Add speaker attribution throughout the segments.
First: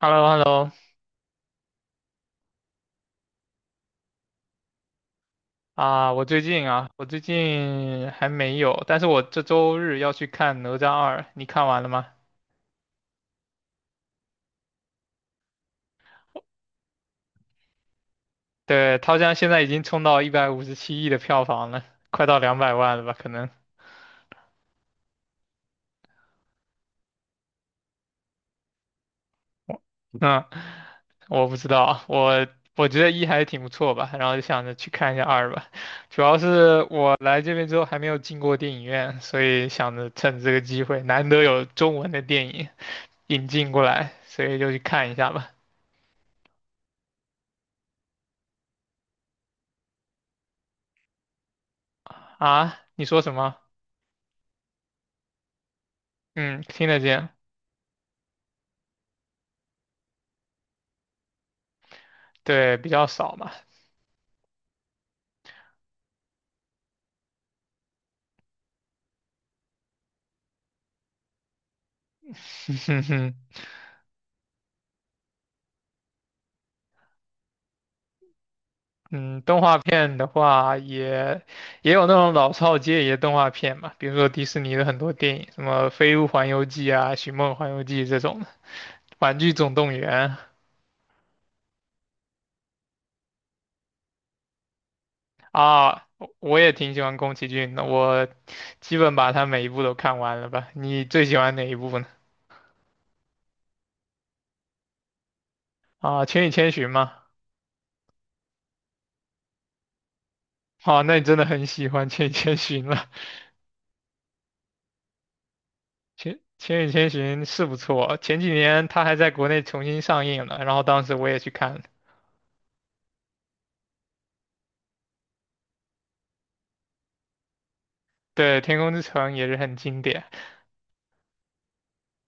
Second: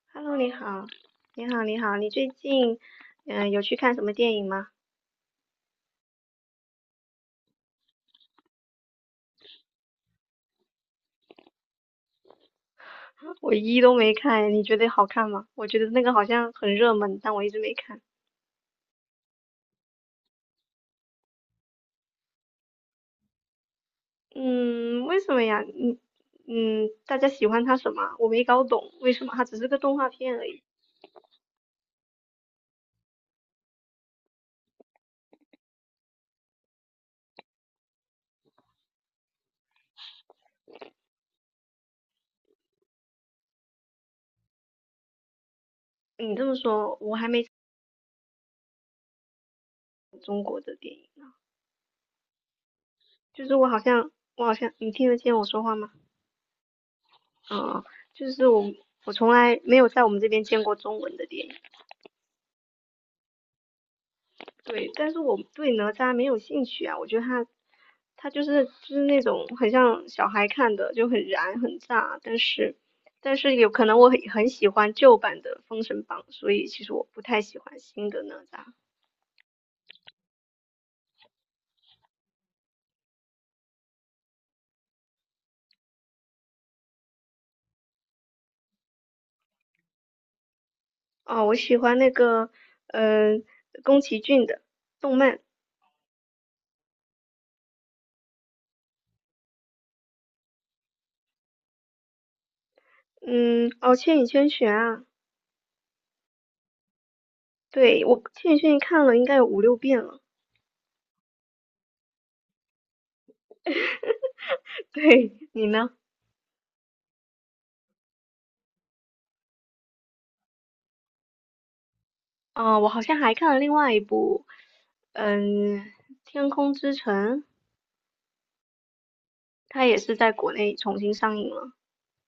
Speaker 1: h e l l o h
Speaker 2: Hello，
Speaker 1: e l l
Speaker 2: 你
Speaker 1: o
Speaker 2: 好，你最近有去看什么电影吗？
Speaker 1: 啊，我最近还没有，但是我这周日要去看《哪吒二》，你看完了吗？
Speaker 2: 我一都没看，你觉得好看吗？我觉得那个好像很热门，但我一直没看。
Speaker 1: 对，它好像现在已经冲到157亿的票房了，快到200万了吧？可能，
Speaker 2: 嗯，为什么呀？嗯嗯，大家喜欢它什么？我没搞懂，为什么它只是个动画片
Speaker 1: 嗯，
Speaker 2: 而已？
Speaker 1: 我不知道，我觉得一还挺不错吧，然后就想着去看一下二吧。主要是我来这边之后还没有进过电影院，所以想着趁这个机会，难得有中文的电影引进过来，所以就去看一下吧。
Speaker 2: 你这么说，我还没看过中国的电影呢，
Speaker 1: 啊，你说什
Speaker 2: 就是
Speaker 1: 么？
Speaker 2: 我好像你听得见我说话吗？
Speaker 1: 嗯，听得见，
Speaker 2: 嗯，就是我从来没有在我们这边见过中文的电影。
Speaker 1: 对，比较少嘛。
Speaker 2: 对，但是我对哪吒没有兴趣啊，我觉得他就是那种很像小孩看的，就很燃很炸，但是 有可能我很喜欢旧版的《封神榜》，所以其实我不太喜欢新的哪吒。
Speaker 1: 嗯，动画片的话也有那种老少皆宜的动画片嘛，比如说迪士尼的很多电影，什么《飞屋环游记》啊，《寻梦环游记》这种的，《玩具总动员》
Speaker 2: 啊，我喜欢那个嗯、宫崎骏的动漫。
Speaker 1: 啊，我也挺喜欢宫崎骏的，我基本把他每一部都看完了吧。你最喜欢哪一部呢？
Speaker 2: 嗯，哦，《千与千寻》啊，
Speaker 1: 啊，《千与千寻》吗？
Speaker 2: 对，我《千与千寻》看了应该有五六遍了，
Speaker 1: 哦，那你真的很喜欢《千与千寻》了。
Speaker 2: 对你呢？
Speaker 1: 千与千寻是不错，前几年它还在国内重新上映了，然后当时我也去看了。
Speaker 2: 啊，我好像还看了另外一部，嗯，《天空之城》。
Speaker 1: 对，《天空之城》也是很
Speaker 2: 他也
Speaker 1: 经
Speaker 2: 是
Speaker 1: 典。
Speaker 2: 在国内重新上映了。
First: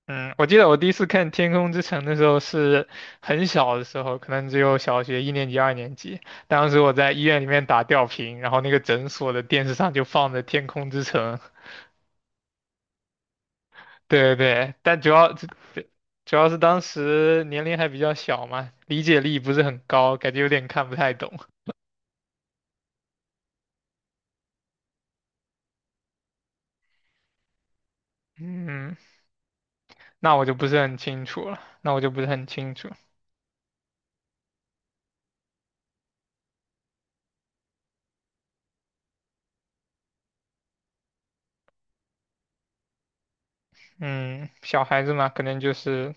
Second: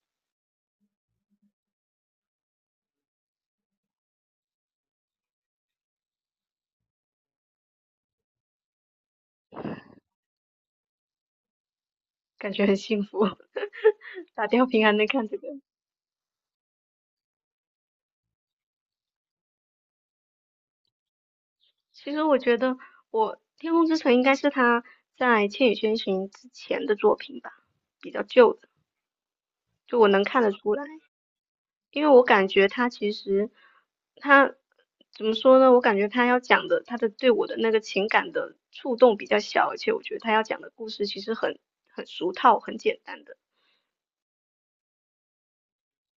Speaker 1: 嗯，我记得我第一次看《天空之城》的时候是很小的时候，可能只有小学一年级、二年级。当时我在医院里面打吊瓶，然后那个诊所的电视上就放着《天空之城》。
Speaker 2: 感觉很幸福，
Speaker 1: 对对
Speaker 2: 打吊
Speaker 1: 对，
Speaker 2: 瓶还
Speaker 1: 但
Speaker 2: 能
Speaker 1: 主
Speaker 2: 看
Speaker 1: 要
Speaker 2: 这个。
Speaker 1: 主要是当时年龄还比较小嘛，理解力不是很高，感觉有点看不太懂。
Speaker 2: 其实我觉得我《天空之城》应该是他在《千与千寻》之前的作品吧，比较旧的，
Speaker 1: 嗯，
Speaker 2: 就我能
Speaker 1: 那
Speaker 2: 看
Speaker 1: 我
Speaker 2: 得
Speaker 1: 就不
Speaker 2: 出
Speaker 1: 是
Speaker 2: 来。
Speaker 1: 很清楚了，那我
Speaker 2: 因为
Speaker 1: 就不
Speaker 2: 我
Speaker 1: 是很
Speaker 2: 感觉
Speaker 1: 清
Speaker 2: 他
Speaker 1: 楚。
Speaker 2: 其实他怎么说呢？我感觉他要讲的他的对我的那个情感的触动比较小，而且我觉得他要讲的故事其实很俗套、很简单的。
Speaker 1: 嗯，小孩子嘛，可能就是，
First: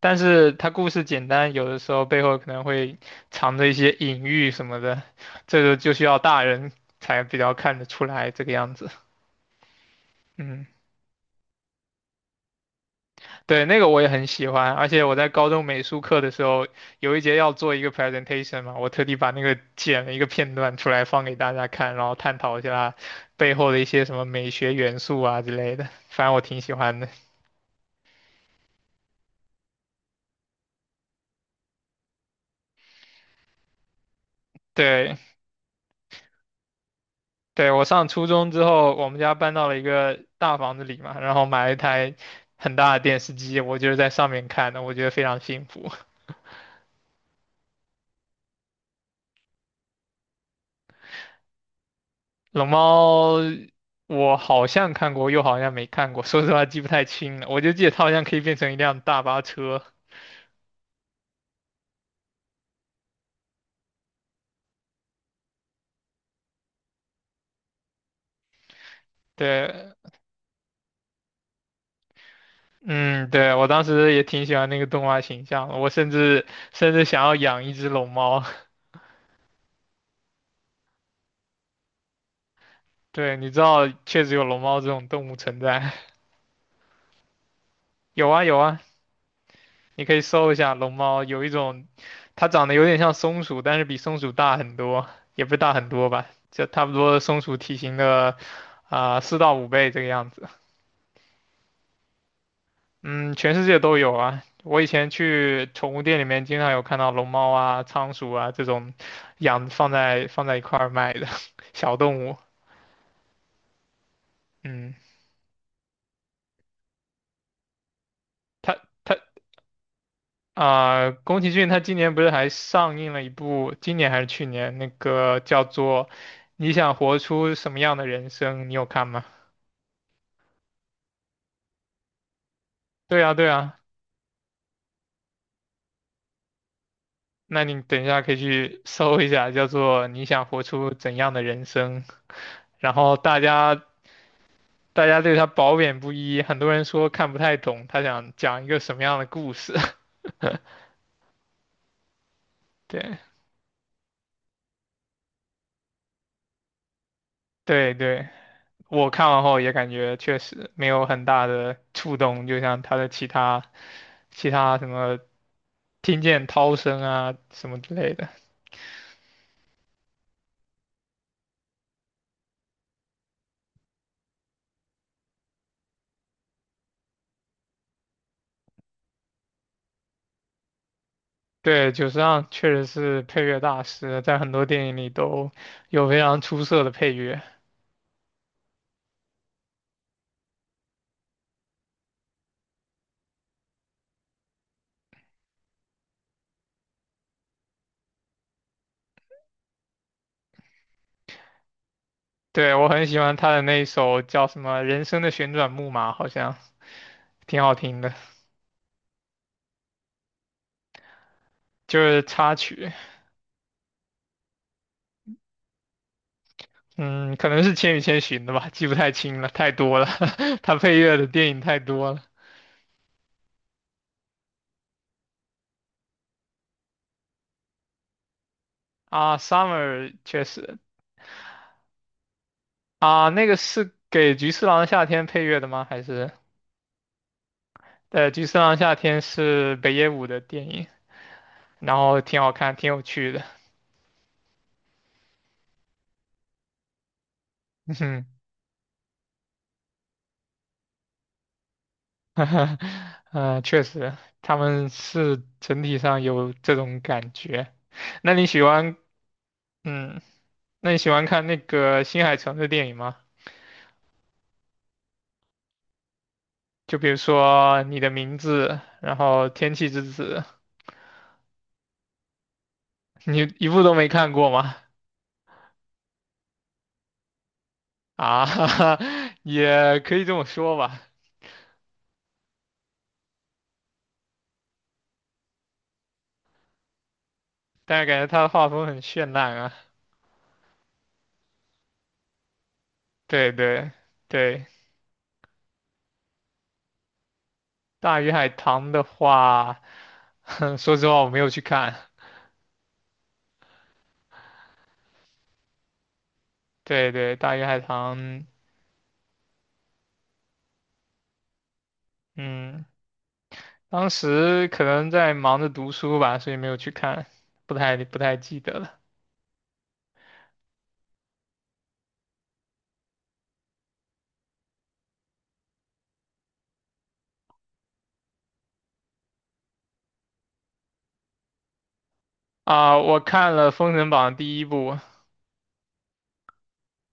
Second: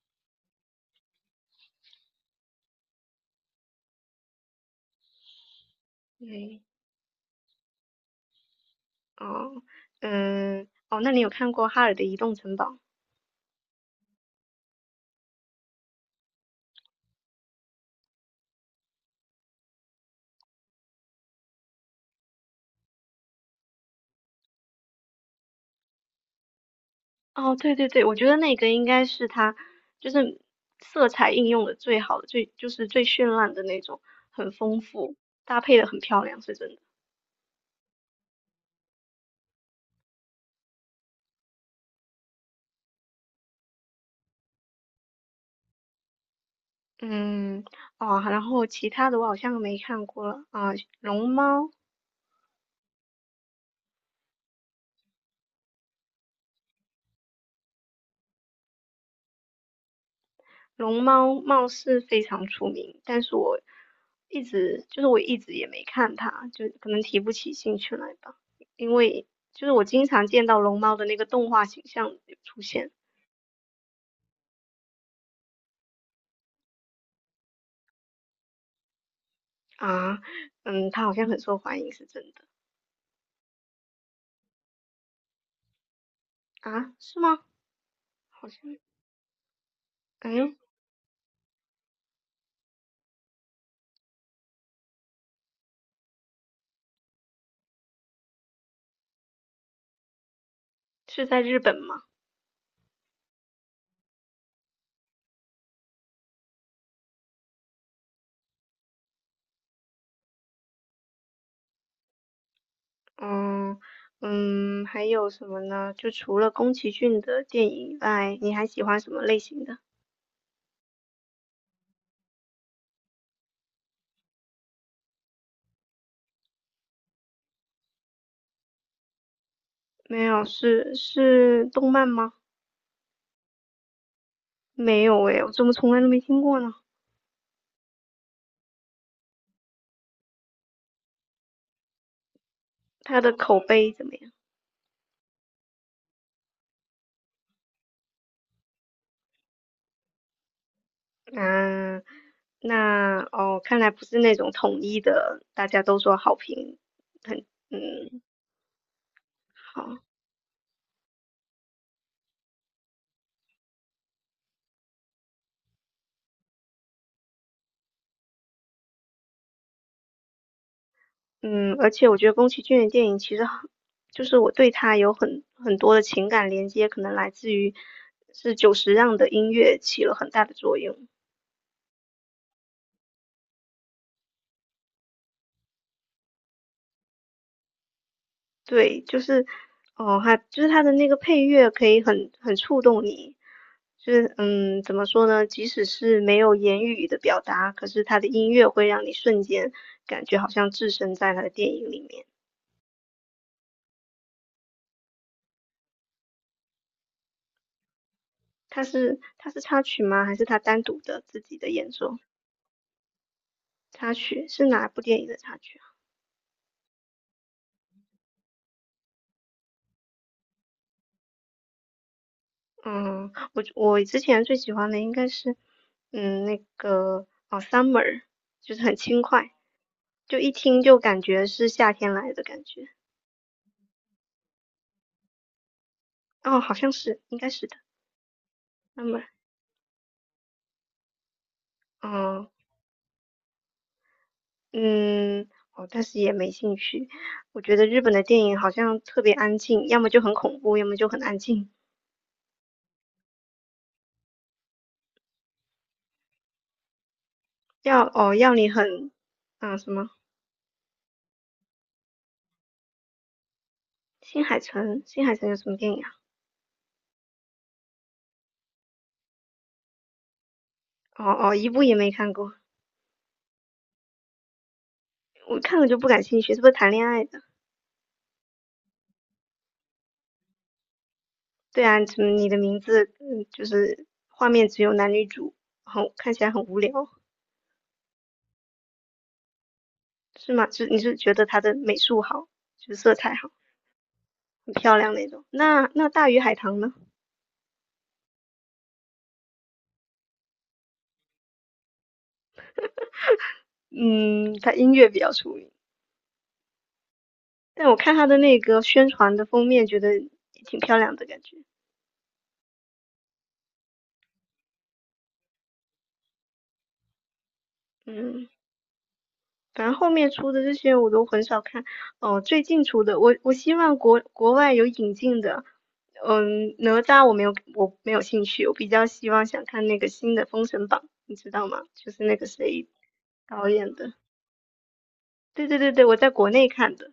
Speaker 1: 但是他故事简单，有的时候背后可能会藏着一些隐喻什么的，这个就需要大
Speaker 2: 对。
Speaker 1: 人才比较看得出来这个样子。
Speaker 2: 哦，
Speaker 1: 嗯，
Speaker 2: 嗯，哦，那你有看过《哈尔的移动城堡》吗？
Speaker 1: 对，那个我也很喜欢，而且我在高中美术课的时候，有一节要做一个 presentation 嘛，我特地把那个剪了一个片段出来放给大家看，然后探讨一下背后的一些什么美学元素啊之类的，反正我挺喜欢的。
Speaker 2: 哦，对对对，我觉得那个应该是他，就是色彩应用的最好的，最就是最绚烂的那种，很丰富，
Speaker 1: 对。
Speaker 2: 搭配的很漂亮，是真的。
Speaker 1: 对，我上初中之后，我们家搬到了一个大房子里嘛，然后买了一台很大的电视机，我就是在上面看的，我觉得非常幸福。
Speaker 2: 嗯，哦，然后其他的我好像没看过了啊，龙猫。
Speaker 1: 龙猫，我好像看过，又好像没看过，说实话记不太清了，我就记得它好像可以变成一辆大巴车。
Speaker 2: 龙猫貌似非常出名，但是我一直也没看它，就可能提不起兴趣来吧，因为就是我
Speaker 1: 对，
Speaker 2: 经常见到龙猫的那个动画形象有出现。
Speaker 1: 嗯，对，我当时也挺喜欢那个动画形象的，我甚至想要养一只龙猫。
Speaker 2: 啊，嗯，它好像很受欢迎，是真的。
Speaker 1: 对，你知道确实有龙猫这种动物存在，
Speaker 2: 啊，是吗？
Speaker 1: 有啊
Speaker 2: 好像，
Speaker 1: 有啊。你可以
Speaker 2: 哎，
Speaker 1: 搜一下龙猫，有一种它长得有点像松鼠，但是比松鼠大很多，也不是大很多吧，就差不多松鼠体型的4到5倍这个样子。
Speaker 2: 是在日本吗？
Speaker 1: 嗯，全世界都有啊。我以前去宠物店里面，经常有看到龙猫啊、仓鼠啊这种养放在一块儿卖的 小动物。
Speaker 2: 嗯嗯，
Speaker 1: 嗯，
Speaker 2: 还有什么呢？就除了宫崎骏的电影以外，你还
Speaker 1: 它
Speaker 2: 喜欢什
Speaker 1: 它
Speaker 2: 么类型的？
Speaker 1: 啊、宫崎骏他今年不是还上映了一部，今年还是去年那个叫做《你想活出什么样的人生》，你有看吗？
Speaker 2: 没有，是动漫吗？
Speaker 1: 对啊，对啊，
Speaker 2: 没有诶，我怎么从来都没听过呢？
Speaker 1: 那你等一下可以去搜一下，叫做《你想活出怎样的人生》，然后
Speaker 2: 它的
Speaker 1: 大
Speaker 2: 口
Speaker 1: 家
Speaker 2: 碑怎么样？
Speaker 1: 大家对他褒贬不一，很多人说看不太懂他想讲一个什么样的故事。
Speaker 2: 啊，那
Speaker 1: 对
Speaker 2: 哦，看来不是那种统一的，大家都说好评很。
Speaker 1: 对
Speaker 2: 嗯，
Speaker 1: 对，我看完后也感
Speaker 2: 好。
Speaker 1: 觉确实没有很大的触动，就像他的其他什么。听见涛声啊什么之类的。
Speaker 2: 嗯，而且我觉得宫崎骏的电影其实很，就是我对他有很多的情感连接，可能来自于是久石让的音乐起了很大的作用。
Speaker 1: 对，久石让确实是配乐大师，在很多电影里都有非常出色的配乐。
Speaker 2: 对，就是哦，他就是他的那个配乐可以很触动你，就是嗯，怎么说呢？即使是没有言语的表达，可是他的音乐会让你瞬间感觉好像置身在他的电影里面。
Speaker 1: 对，我很喜欢他的那一首叫什么《人生的旋转木马》，好像挺好听的，
Speaker 2: 他是插曲吗？还是他单独的自己的演
Speaker 1: 就
Speaker 2: 奏？
Speaker 1: 是插曲。
Speaker 2: 插曲是哪部电影的插曲？
Speaker 1: 嗯，可能是《千与千寻》的吧，记不太清了，太多了。他配乐的电影太多了
Speaker 2: 嗯，我之前最喜欢的应该是，嗯，那个哦，summer，就是很轻
Speaker 1: 啊
Speaker 2: 快，
Speaker 1: ，Summer
Speaker 2: 就
Speaker 1: 确
Speaker 2: 一
Speaker 1: 实
Speaker 2: 听就感觉是夏天来的感觉。
Speaker 1: 啊，那个是给《菊次郎的夏天》配乐的吗？还是
Speaker 2: 哦，好像是，应该是的
Speaker 1: 对，《菊次郎夏天》
Speaker 2: ，summer。
Speaker 1: 是北野武的电影。然后挺
Speaker 2: 嗯
Speaker 1: 好看，挺有趣的。
Speaker 2: 嗯，哦，但是也没兴趣。我觉得日 本的
Speaker 1: 嗯，
Speaker 2: 电影好像特别安静，要么就很恐怖，要么就很安静。
Speaker 1: 确实，他们是整体上有这种感觉。
Speaker 2: 要
Speaker 1: 那
Speaker 2: 哦
Speaker 1: 你
Speaker 2: 要
Speaker 1: 喜
Speaker 2: 你
Speaker 1: 欢，
Speaker 2: 很。嗯什么？
Speaker 1: 嗯，那你喜欢看那个新海诚的电影吗？
Speaker 2: 新海诚，新海诚有什么电影啊？
Speaker 1: 就比如说《你的名字》，然后《天气之子》，
Speaker 2: 哦哦，一部也没看过。
Speaker 1: 你一部都没看过吗？
Speaker 2: 我看了就不感兴趣，是不是谈恋爱的？
Speaker 1: 啊，也可以这么说吧，
Speaker 2: 对啊，怎么你的名字，嗯，就是画面只有男女主，很看起来很无聊。
Speaker 1: 但是感觉他的画风很绚烂啊。
Speaker 2: 是吗？是你是觉得他的美术好，就是色彩好，
Speaker 1: 对对对，
Speaker 2: 很漂亮那种。那那大鱼海棠呢？
Speaker 1: 《大鱼海棠》的话，说实话我没有去看。
Speaker 2: 嗯，它音乐比较出名，
Speaker 1: 对对，大鱼海
Speaker 2: 但我看它的
Speaker 1: 棠，
Speaker 2: 那个宣传的封面，觉得也挺漂亮的感觉。
Speaker 1: 嗯，当时可能在忙着读书吧，所以没有去看，不太
Speaker 2: 嗯，
Speaker 1: 记得了。
Speaker 2: 反正后面出的这些我都很少看。哦，最近出的，我希望国外有引进的。嗯，哪吒我没有，我没有兴趣，我比较希望想看那个新的《封神榜》，你知道吗？就是那个谁
Speaker 1: 啊、我看
Speaker 2: 导
Speaker 1: 了《封
Speaker 2: 演
Speaker 1: 神
Speaker 2: 的。
Speaker 1: 榜》第一部，
Speaker 2: 对对对对，我在国内看的。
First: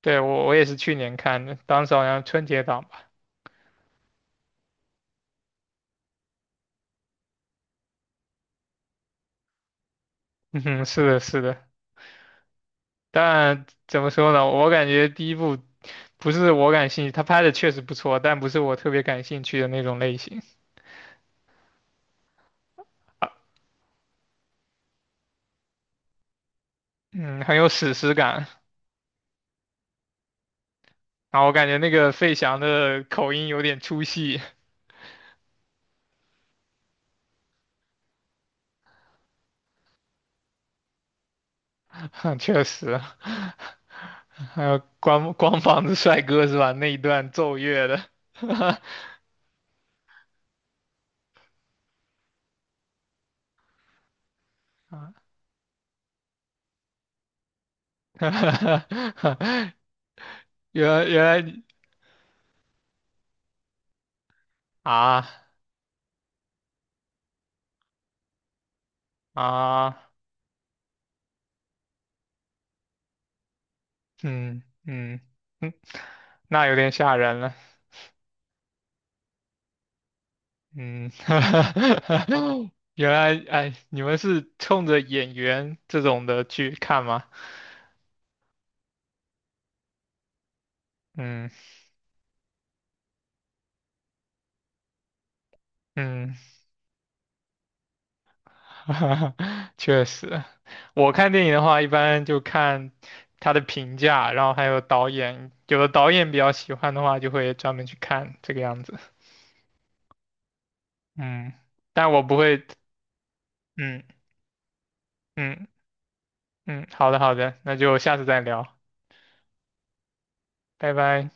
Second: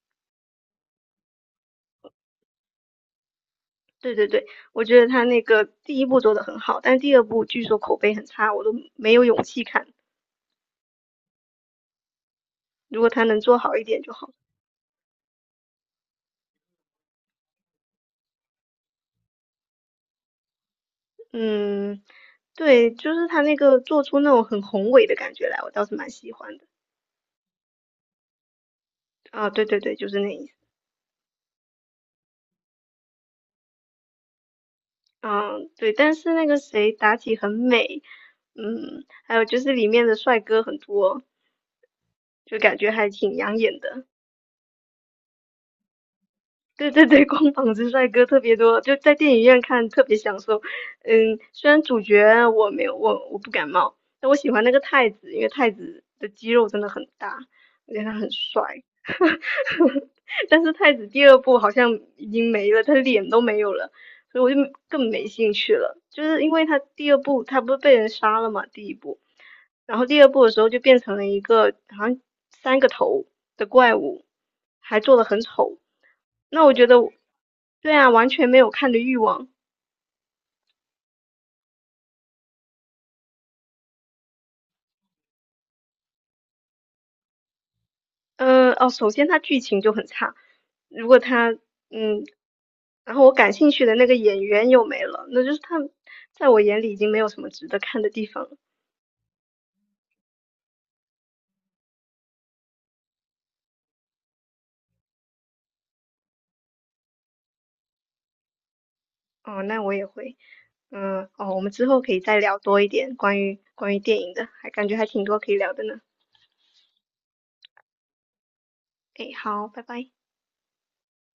Speaker 1: 对，我也是去年看的，当时好像春节档吧。
Speaker 2: 对对对，我觉得他那个第一部做的很好，但第二部据说口碑很差，我都没有勇气看。
Speaker 1: 嗯哼，是的，是的。
Speaker 2: 如果他能做
Speaker 1: 但
Speaker 2: 好一点
Speaker 1: 怎么
Speaker 2: 就好。
Speaker 1: 说呢，我感觉第一部不是我感兴趣，他拍的确实不错，但不是我特别感兴趣的那种类型。
Speaker 2: 嗯，对，就是他那个做出那种很宏伟的感觉来，我倒是蛮喜欢的。
Speaker 1: 嗯，很有史诗感。
Speaker 2: 啊，对对对，就是那意思。
Speaker 1: 然后我感觉那个费翔的口音有点出戏，
Speaker 2: 嗯，对，但是那个谁妲己很美，嗯，还有就是里面的帅哥很多，就
Speaker 1: 确
Speaker 2: 感觉
Speaker 1: 实
Speaker 2: 还
Speaker 1: 啊。
Speaker 2: 挺养眼的。
Speaker 1: 还有光 光膀子帅哥是吧？
Speaker 2: 对
Speaker 1: 那一
Speaker 2: 对对，
Speaker 1: 段
Speaker 2: 光
Speaker 1: 奏
Speaker 2: 膀
Speaker 1: 乐
Speaker 2: 子
Speaker 1: 的，
Speaker 2: 帅哥特别多，就在电影院看特别享受。嗯，虽然主角我没有我不感冒，但我喜欢那个太
Speaker 1: 啊
Speaker 2: 子，因为太子的肌肉真的很大，而且他 很帅。但是
Speaker 1: 原
Speaker 2: 太
Speaker 1: 来
Speaker 2: 子
Speaker 1: 原
Speaker 2: 第二
Speaker 1: 来
Speaker 2: 部
Speaker 1: 你
Speaker 2: 好像已经没了，他脸都没有了，所以我就更没
Speaker 1: 啊
Speaker 2: 兴趣了。就是因为他第二部他不是被人杀了嘛，第一部，然
Speaker 1: 啊，
Speaker 2: 后第二部的时候就变成了一个好像三个头的怪物，
Speaker 1: 嗯
Speaker 2: 还做
Speaker 1: 嗯
Speaker 2: 的很
Speaker 1: 嗯，
Speaker 2: 丑。那
Speaker 1: 那
Speaker 2: 我
Speaker 1: 有
Speaker 2: 觉
Speaker 1: 点
Speaker 2: 得，
Speaker 1: 吓人了，
Speaker 2: 对啊，完全没有看的欲望。
Speaker 1: 嗯，原来哎，你们是冲着演员这种的去看吗？
Speaker 2: 哦，首先它剧情就很差，如果它
Speaker 1: 嗯
Speaker 2: 嗯，然后我感兴趣的那个演员又没了，那就是他
Speaker 1: 嗯。
Speaker 2: 在我眼里已经没有什么值得看的地方了。
Speaker 1: 哈哈，确实，我看电影的话，一般就看他的评价，然后还有导演，有的导演比较喜欢的话，就会专门去看这个样子。
Speaker 2: 哦，那我也会。嗯，
Speaker 1: 嗯，
Speaker 2: 哦，我们之后
Speaker 1: 但
Speaker 2: 可以
Speaker 1: 我不
Speaker 2: 再聊
Speaker 1: 会，
Speaker 2: 多一点关于关于电
Speaker 1: 嗯
Speaker 2: 影的，还感觉还挺多可以
Speaker 1: 嗯
Speaker 2: 聊的呢。
Speaker 1: 嗯，好的好的，那就下次再聊，
Speaker 2: 诶，好，拜拜。
Speaker 1: 拜拜。